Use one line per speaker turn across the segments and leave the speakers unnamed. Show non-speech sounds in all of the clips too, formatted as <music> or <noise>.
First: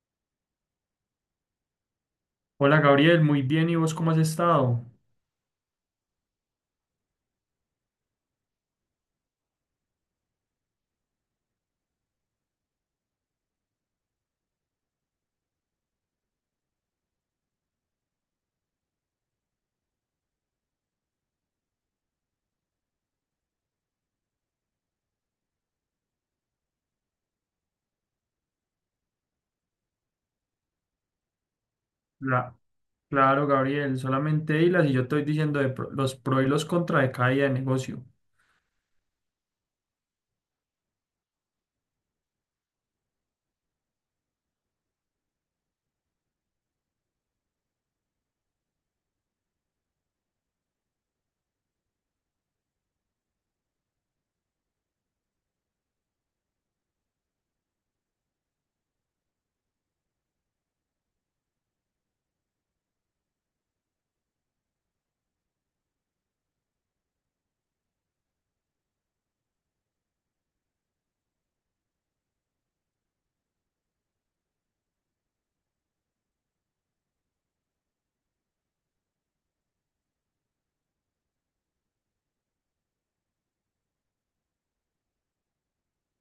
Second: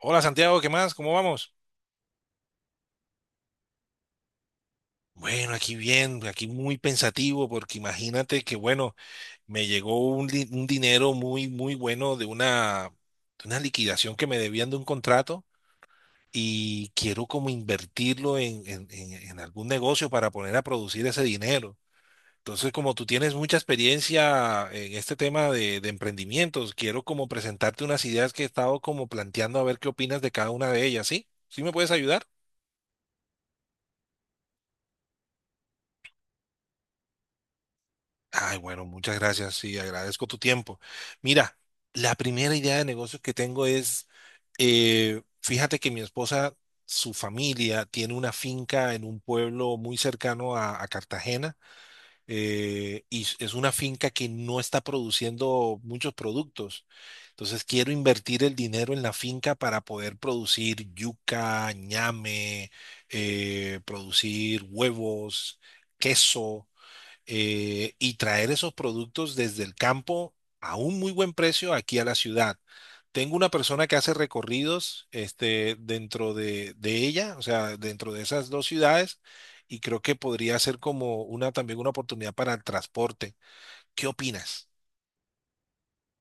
Hola Santiago, ¿qué más? ¿Cómo vamos?
Hola Gabriel, muy bien, ¿y vos cómo has estado?
Bueno, aquí bien, aquí muy pensativo, porque imagínate que, bueno, me llegó un dinero muy, muy bueno de una liquidación que me debían de un contrato y quiero como invertirlo en algún negocio para poner a producir ese dinero. Entonces, como tú tienes mucha experiencia en este tema de emprendimientos, quiero como presentarte unas ideas que he estado como planteando a ver qué opinas de cada una de ellas, ¿sí? ¿Sí me puedes ayudar?
La- claro, Gabriel, solamente hilas y yo estoy diciendo los pro y los contra de cada idea de negocio.
Ay, bueno, muchas gracias. Sí, agradezco tu tiempo. Mira, la primera idea de negocio que tengo es, fíjate que mi esposa, su familia tiene una finca en un pueblo muy cercano a Cartagena. Y es una finca que no está produciendo muchos productos. Entonces quiero invertir el dinero en la finca para poder producir yuca, ñame, producir huevos, queso, y traer esos productos desde el campo a un muy buen precio aquí a la ciudad. Tengo una persona que hace recorridos, dentro de ella, o sea, dentro de esas dos ciudades, y creo que podría ser como una también una oportunidad para el transporte. ¿Qué opinas?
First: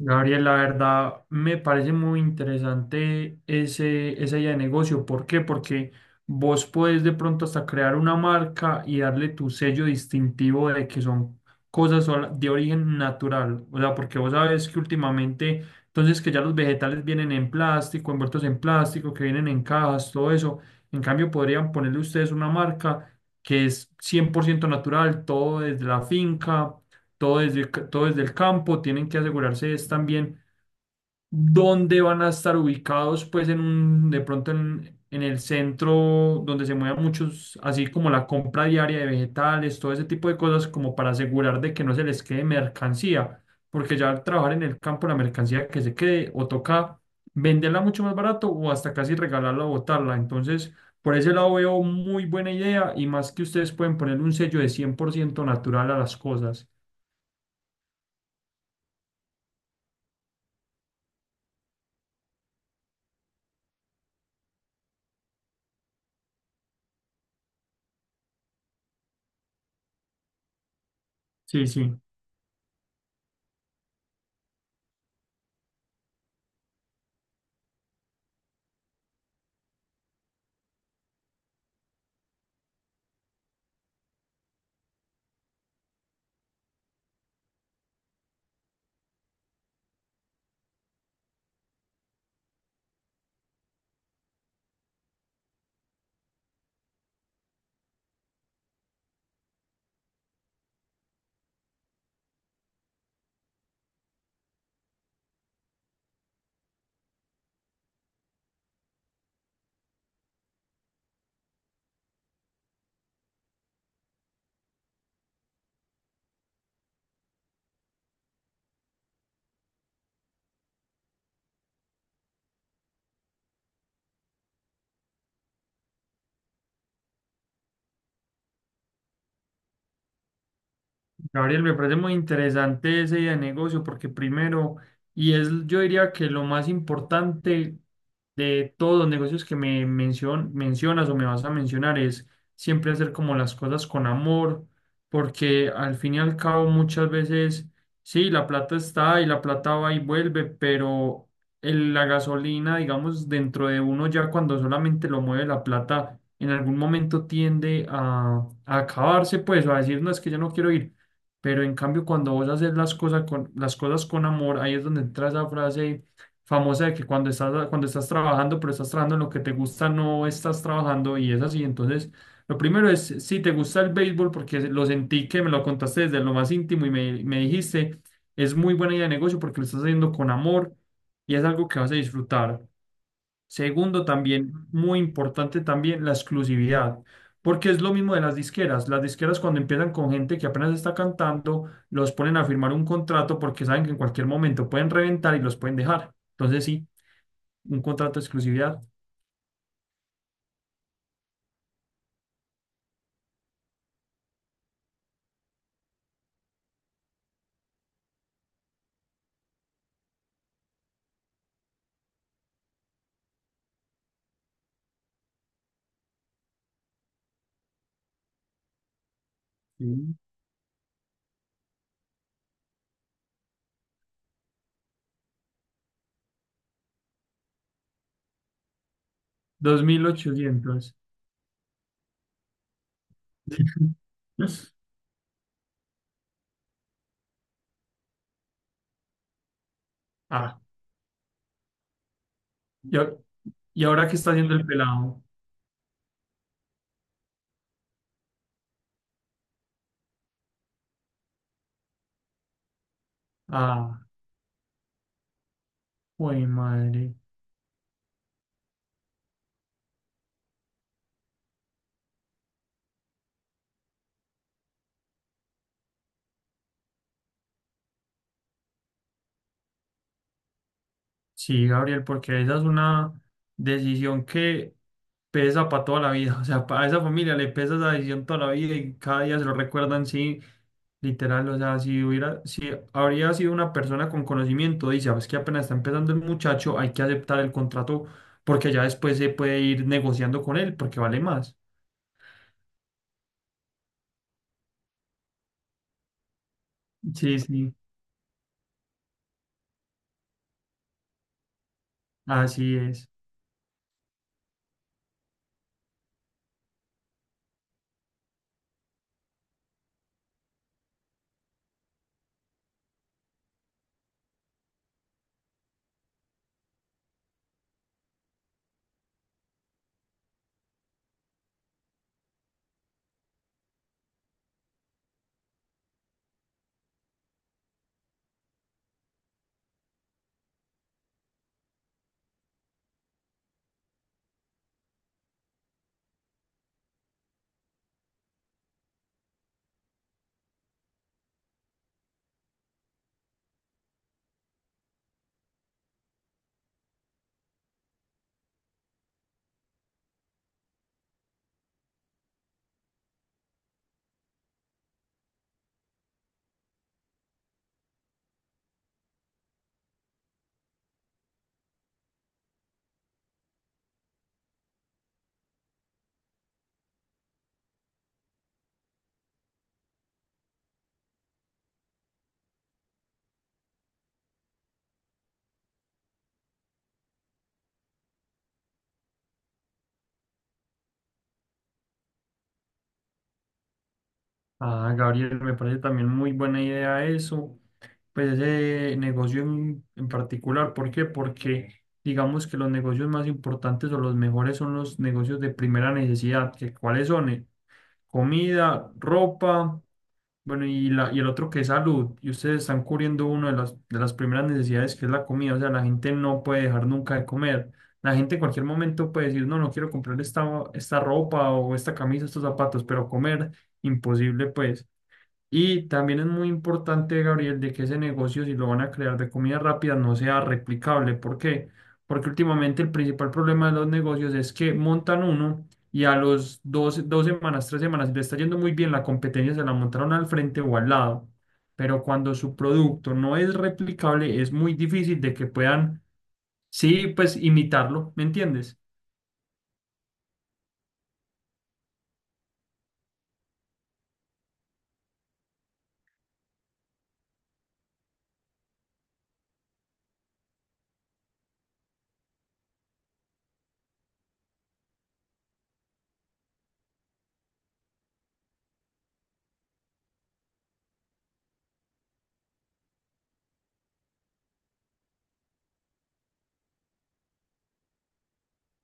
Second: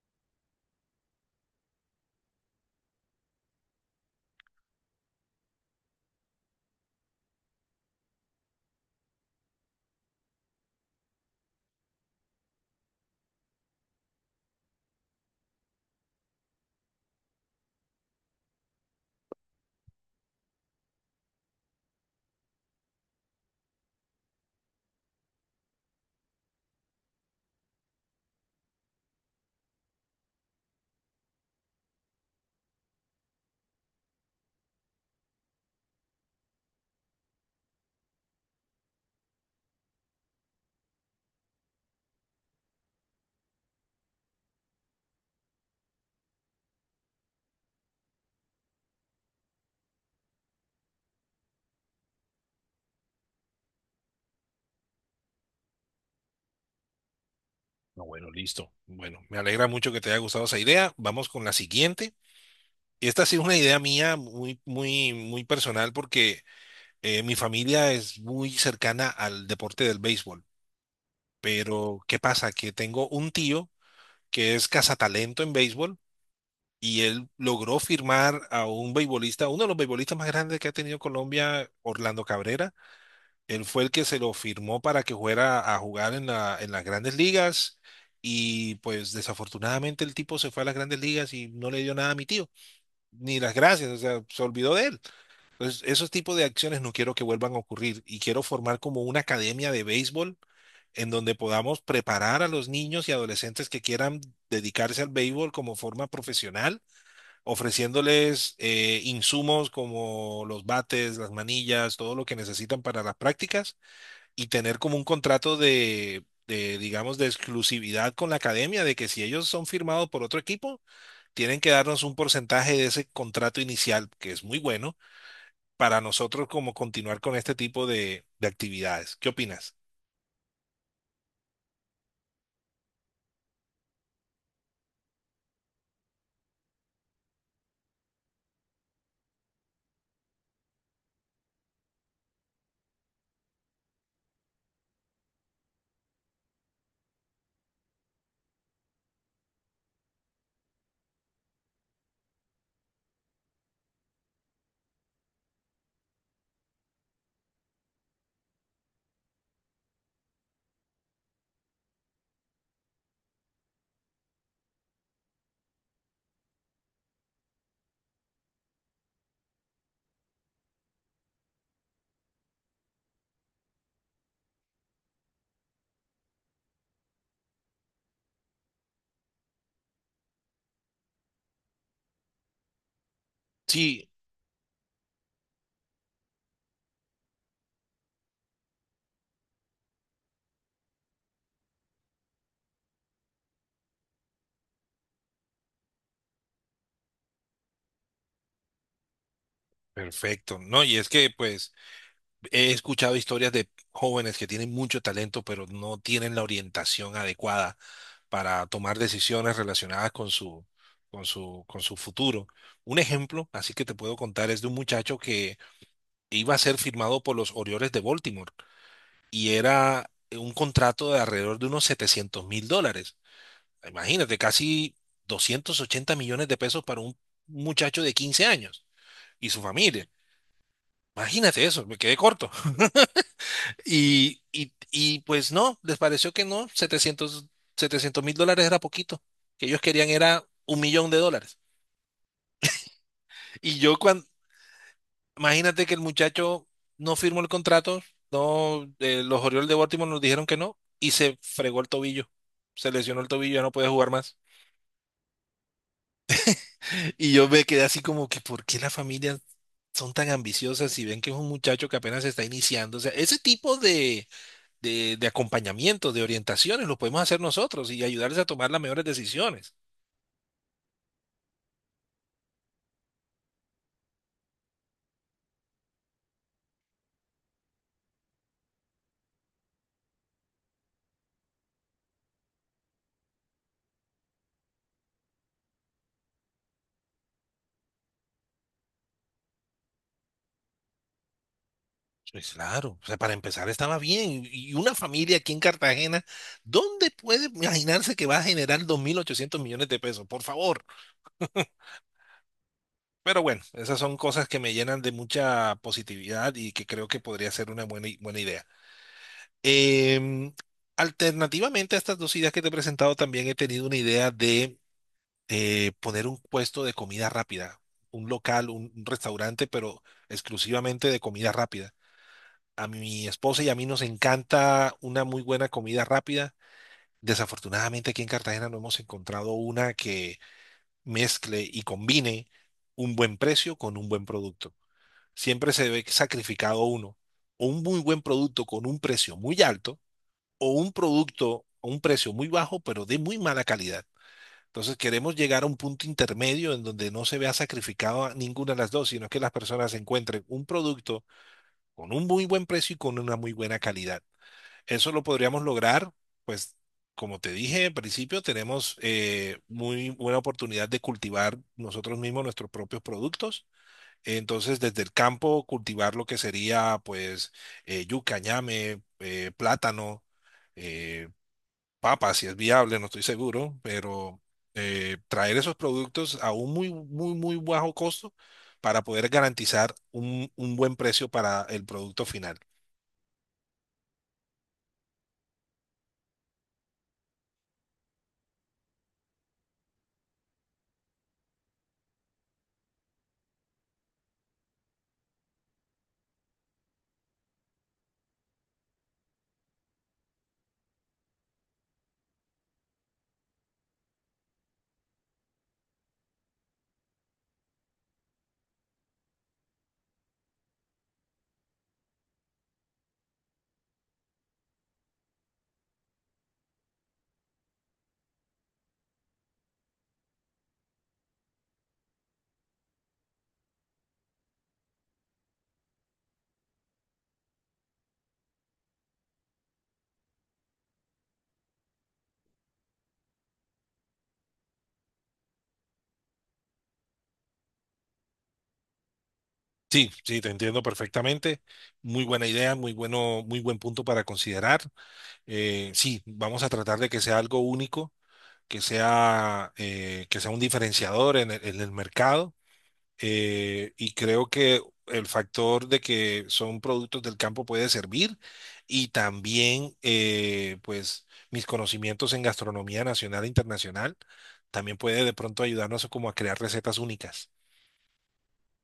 Gabriel, la verdad me parece muy interesante esa idea de negocio. ¿Por qué? Porque vos puedes de pronto hasta crear una marca y darle tu sello distintivo de que son cosas de origen natural. O sea, porque vos sabes que últimamente, entonces que ya los vegetales vienen en plástico, envueltos en plástico, que vienen en cajas, todo eso. En cambio, podrían ponerle ustedes una marca que es 100% natural, todo desde la finca, todo desde el campo. Tienen que asegurarse es también dónde van a estar ubicados, pues de pronto en el centro donde se muevan muchos, así como la compra diaria de vegetales, todo ese tipo de cosas, como para asegurar de que no se les quede mercancía, porque ya al trabajar en el campo la mercancía que se quede o toca venderla mucho más barato o hasta casi regalarla o botarla. Entonces, por ese lado veo muy buena idea y más que ustedes pueden poner un sello de 100% natural a las cosas.
No, bueno, listo. Bueno, me alegra mucho que te haya gustado esa idea. Vamos con la siguiente. Esta ha sido una idea mía muy, muy, muy personal porque mi familia es muy cercana al deporte del béisbol.
Sí, sí.
Pero, ¿qué pasa? Que tengo un tío que es cazatalento en béisbol y él logró firmar a un beisbolista, uno de los beisbolistas más grandes que ha tenido Colombia, Orlando Cabrera. Él fue el que se lo firmó para que fuera a jugar en las grandes ligas. Y pues desafortunadamente el tipo se fue a las grandes ligas y no le dio nada a mi tío, ni las gracias, o sea, se olvidó de él. Entonces, esos tipos de acciones no quiero que vuelvan a ocurrir y quiero formar como una academia de béisbol en donde podamos preparar a los niños y adolescentes que quieran dedicarse al béisbol como forma profesional, ofreciéndoles insumos como los bates, las manillas, todo lo que necesitan para las prácticas y tener como un contrato de, digamos, de exclusividad con la academia, de que si ellos son firmados por otro equipo, tienen que darnos un porcentaje de ese contrato inicial, que es muy bueno, para nosotros como continuar con este tipo de actividades. ¿Qué opinas?
Gabriel, me parece muy interesante esa idea de negocio porque, primero, y es yo diría que lo más importante de todos los negocios que mencionas o me vas a mencionar, es siempre hacer como las cosas con amor, porque al fin y al cabo muchas veces, sí, la plata está y la plata va y vuelve, pero la gasolina, digamos, dentro de uno ya cuando solamente lo mueve la plata, en algún momento tiende a acabarse, pues, o a decir, no, es que yo no quiero ir. Pero en cambio, cuando vos haces las cosas con amor, ahí es donde entra esa frase famosa de que cuando estás trabajando, pero estás trabajando en lo que te gusta, no estás trabajando, y es así. Entonces, lo primero es si te gusta el béisbol, porque lo sentí que me lo contaste desde lo más íntimo y me dijiste, es muy buena idea de negocio porque lo estás haciendo con amor y es algo que vas a disfrutar. Segundo,
Sí,
también muy importante también la exclusividad, porque es lo mismo de las disqueras. Las disqueras, cuando empiezan con gente que apenas está cantando, los ponen a firmar un contrato porque saben que en cualquier momento pueden reventar y los pueden dejar. Entonces, sí, un contrato de exclusividad.
perfecto, ¿no? Y es que pues he escuchado historias de jóvenes que tienen mucho talento, pero no tienen la orientación adecuada para tomar decisiones relacionadas con su futuro. Un ejemplo, así que te puedo contar, es de un muchacho que iba a ser firmado por los Orioles de Baltimore y era
Sí.
un contrato de alrededor de unos 700 mil dólares. Imagínate, casi 280 millones de pesos para un muchacho de 15 años y su
dos mil
familia.
ochocientos
Imagínate eso, me quedé corto. Y, y,
<laughs>
y pues no, les pareció que no, 700 700 mil dólares era poquito, que ellos querían era
Ah,
un millón de dólares.
y, a-
Y
y
yo
ahora qué
cuando,
está haciendo el pelado.
imagínate que el muchacho no firmó el contrato, no, los Orioles de Baltimore nos dijeron que no, y se fregó el tobillo, se lesionó el tobillo, ya no puede
Ah,
jugar más.
uy, madre.
Y yo me quedé así como que, ¿por qué las familias son tan ambiciosas si ven que es un muchacho que apenas se está iniciando? O sea, ese tipo de de acompañamiento, de orientaciones, lo podemos hacer nosotros y ayudarles a tomar las mejores decisiones.
Sí, Gabriel, porque esa es una decisión que pesa para toda la vida. O sea, para esa familia le pesa esa decisión toda la vida y cada día se lo recuerdan, sí, literal. O sea, si habría sido una persona con conocimiento, dice: "Ah, es que apenas está empezando el muchacho, hay que aceptar el contrato porque ya después se puede ir negociando con él porque vale más".
Pues claro, o sea, para empezar estaba bien. Y una familia aquí en Cartagena, ¿dónde
Sí,
puede
sí,
imaginarse que va a generar 2.800 millones de pesos? Por favor.
así es.
Pero bueno, esas son cosas que me llenan de mucha positividad y que creo que podría ser una buena idea. Em, Alternativamente a estas dos ideas que te he presentado, también he tenido una idea de poner un puesto de comida rápida, un local, un restaurante, pero exclusivamente de comida rápida. A mi esposa y a mí nos encanta una muy buena comida rápida. Desafortunadamente aquí en Cartagena no hemos encontrado una que mezcle y combine un buen precio con un buen producto. Siempre se ve sacrificado uno, o un muy buen producto con un precio muy alto, o un producto a un precio muy bajo, pero de muy mala calidad. Entonces queremos llegar a un punto intermedio en donde no se vea sacrificado a ninguna de las dos, sino que las personas encuentren un producto con un muy buen precio y con una muy buena calidad. Eso lo podríamos lograr, pues como te dije en principio, tenemos muy buena oportunidad de cultivar nosotros mismos nuestros propios productos. Entonces desde el campo cultivar lo que sería pues yuca, ñame, plátano, eh, papa, si es viable, no estoy seguro, pero traer esos productos a un muy, muy, muy bajo costo para poder garantizar un buen precio para el producto final.
Ah, Gabriel, me parece también muy buena idea eso, pues ese negocio en particular. ¿Por qué? Porque digamos que los negocios más importantes o los mejores son los negocios de primera necesidad, que cuáles son. Comida, ropa, bueno, y el otro que es salud. Y ustedes están cubriendo una de las primeras necesidades que es la comida. O sea, la gente no puede dejar nunca de comer. La gente en cualquier momento puede decir, no, no quiero comprar esta ropa o esta camisa, estos zapatos, pero comer, imposible, pues. Y también es muy importante, Gabriel, de que ese negocio, si lo van a crear de comida rápida, no sea replicable. ¿Por qué? Porque últimamente el principal problema de los negocios es que montan uno y a los dos, 2 semanas, 3 semanas, si le está yendo muy bien, la competencia se la montaron al frente o al lado. Pero cuando su producto no es replicable, es muy difícil de que puedan, sí, pues, imitarlo, ¿me entiendes?
Sí, sí, te entiendo perfectamente. Muy buena idea, muy bueno, muy buen punto para considerar. Sí, vamos a tratar de que sea algo único, que sea un diferenciador en el mercado, y creo que el factor de que son productos del campo puede servir y también, pues mis conocimientos en gastronomía nacional e internacional también puede de pronto ayudarnos como a crear recetas únicas.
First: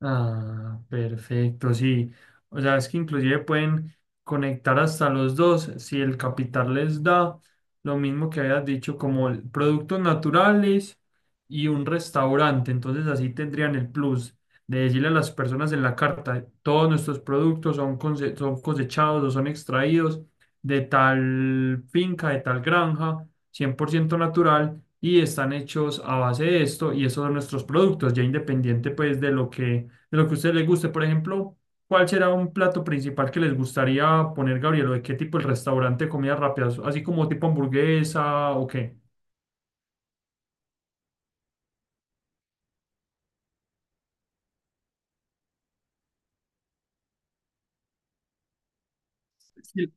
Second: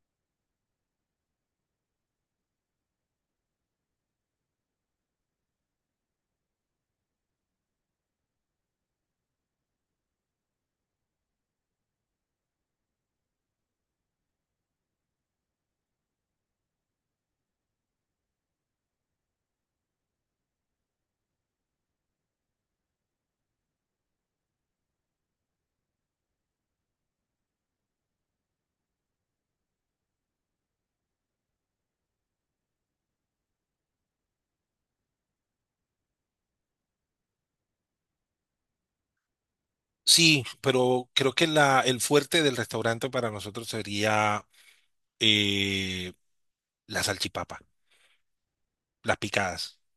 Ah, perfecto, sí. O sea, es que inclusive pueden conectar hasta los dos si el capital les da lo mismo que habías dicho, como productos naturales y un restaurante. Entonces, así tendrían el plus de decirle a las personas en la carta, todos nuestros productos son, son cosechados o son extraídos de tal finca, de tal granja, 100% natural. Y están hechos a base de esto, y esos son nuestros productos, ya independiente, pues, de lo que a ustedes les guste. Por ejemplo, ¿cuál será un plato principal que les gustaría poner, Gabriel? ¿O de qué tipo el restaurante de comida rápida? Así como tipo hamburguesa o qué.
Sí, pero creo que el fuerte del restaurante para nosotros sería, eh, la salchipapa, las picadas.
Sí.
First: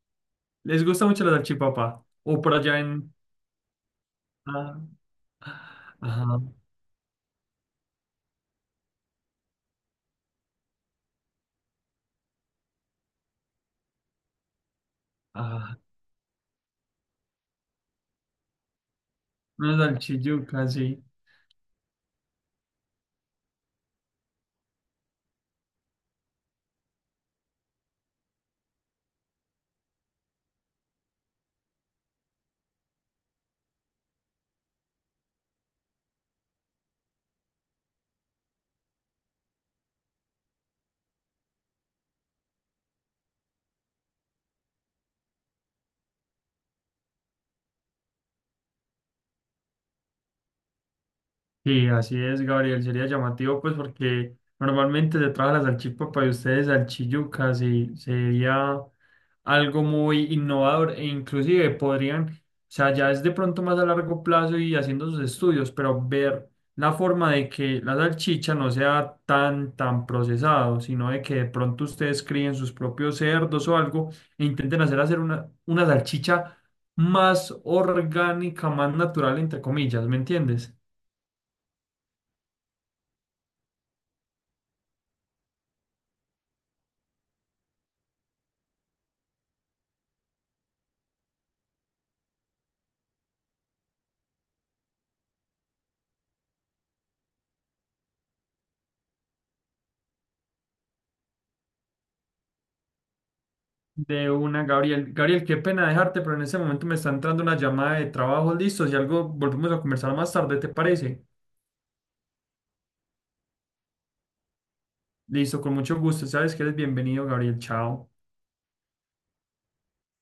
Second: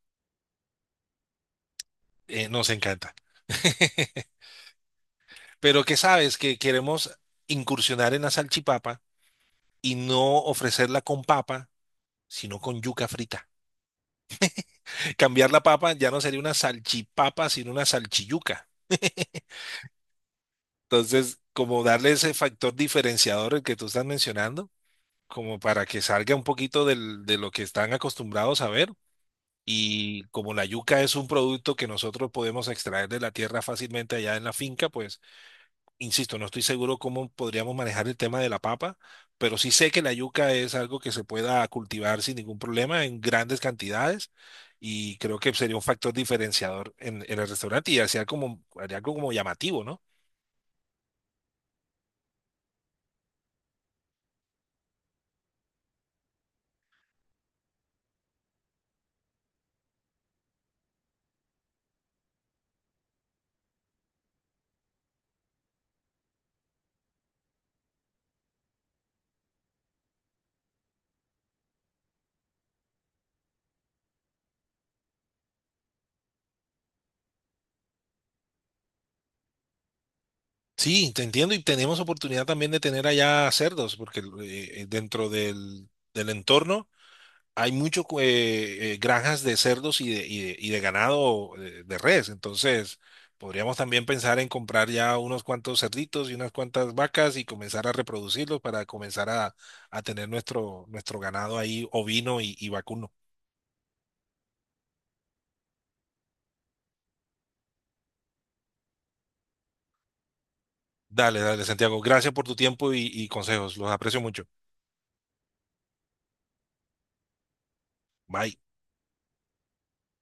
¿Les gusta mucho la salchipapa? O por
Nos
allá
encanta.
en...
<laughs>
Ah,
Pero que sabes
ajá,
que queremos incursionar en la salchipapa y no ofrecerla con papa, sino con yuca frita. <laughs> Cambiar la
ajá,
papa ya no sería una salchipapa, sino una salchiyuca. <laughs>
una salchiyuca, sí.
Entonces, como darle ese factor diferenciador el que tú estás mencionando, como para que salga un poquito de lo que están acostumbrados a ver. Y como la yuca es un producto que nosotros podemos extraer de la tierra fácilmente allá en la finca, pues insisto, no estoy seguro cómo podríamos manejar el tema de la papa, pero sí sé que la yuca es algo que se pueda cultivar sin ningún problema en grandes cantidades y creo que sería un factor diferenciador en el restaurante y haría como, haría algo como llamativo, ¿no?
Sí, así es, Gabriel. Sería llamativo, pues, porque normalmente se trabaja la salchipapa y ustedes salchiyucas, y sería algo muy innovador e inclusive podrían, o sea, ya es de pronto más a largo plazo y haciendo sus estudios, pero ver la forma de que la salchicha no sea tan, tan procesado, sino de que de pronto ustedes críen sus propios cerdos o algo e intenten hacer una salchicha más orgánica, más natural, entre comillas, ¿me entiendes?
Sí, te entiendo y tenemos oportunidad también de tener allá cerdos, porque dentro del entorno hay mucho, granjas de cerdos y de, y de ganado, res, entonces podríamos también pensar en comprar ya unos cuantos cerditos y unas cuantas vacas y comenzar a reproducirlos para comenzar a tener nuestro, nuestro ganado ahí ovino y vacuno.
De una, Gabriel. Gabriel, qué pena dejarte, pero en este momento me está entrando una llamada de trabajo, listo. Si algo, volvemos a conversar más tarde, ¿te parece?
Dale, dale, Santiago, gracias por tu tiempo y consejos, los aprecio mucho.
Listo, con mucho gusto. Sabes que eres bienvenido, Gabriel. Chao.
Bye.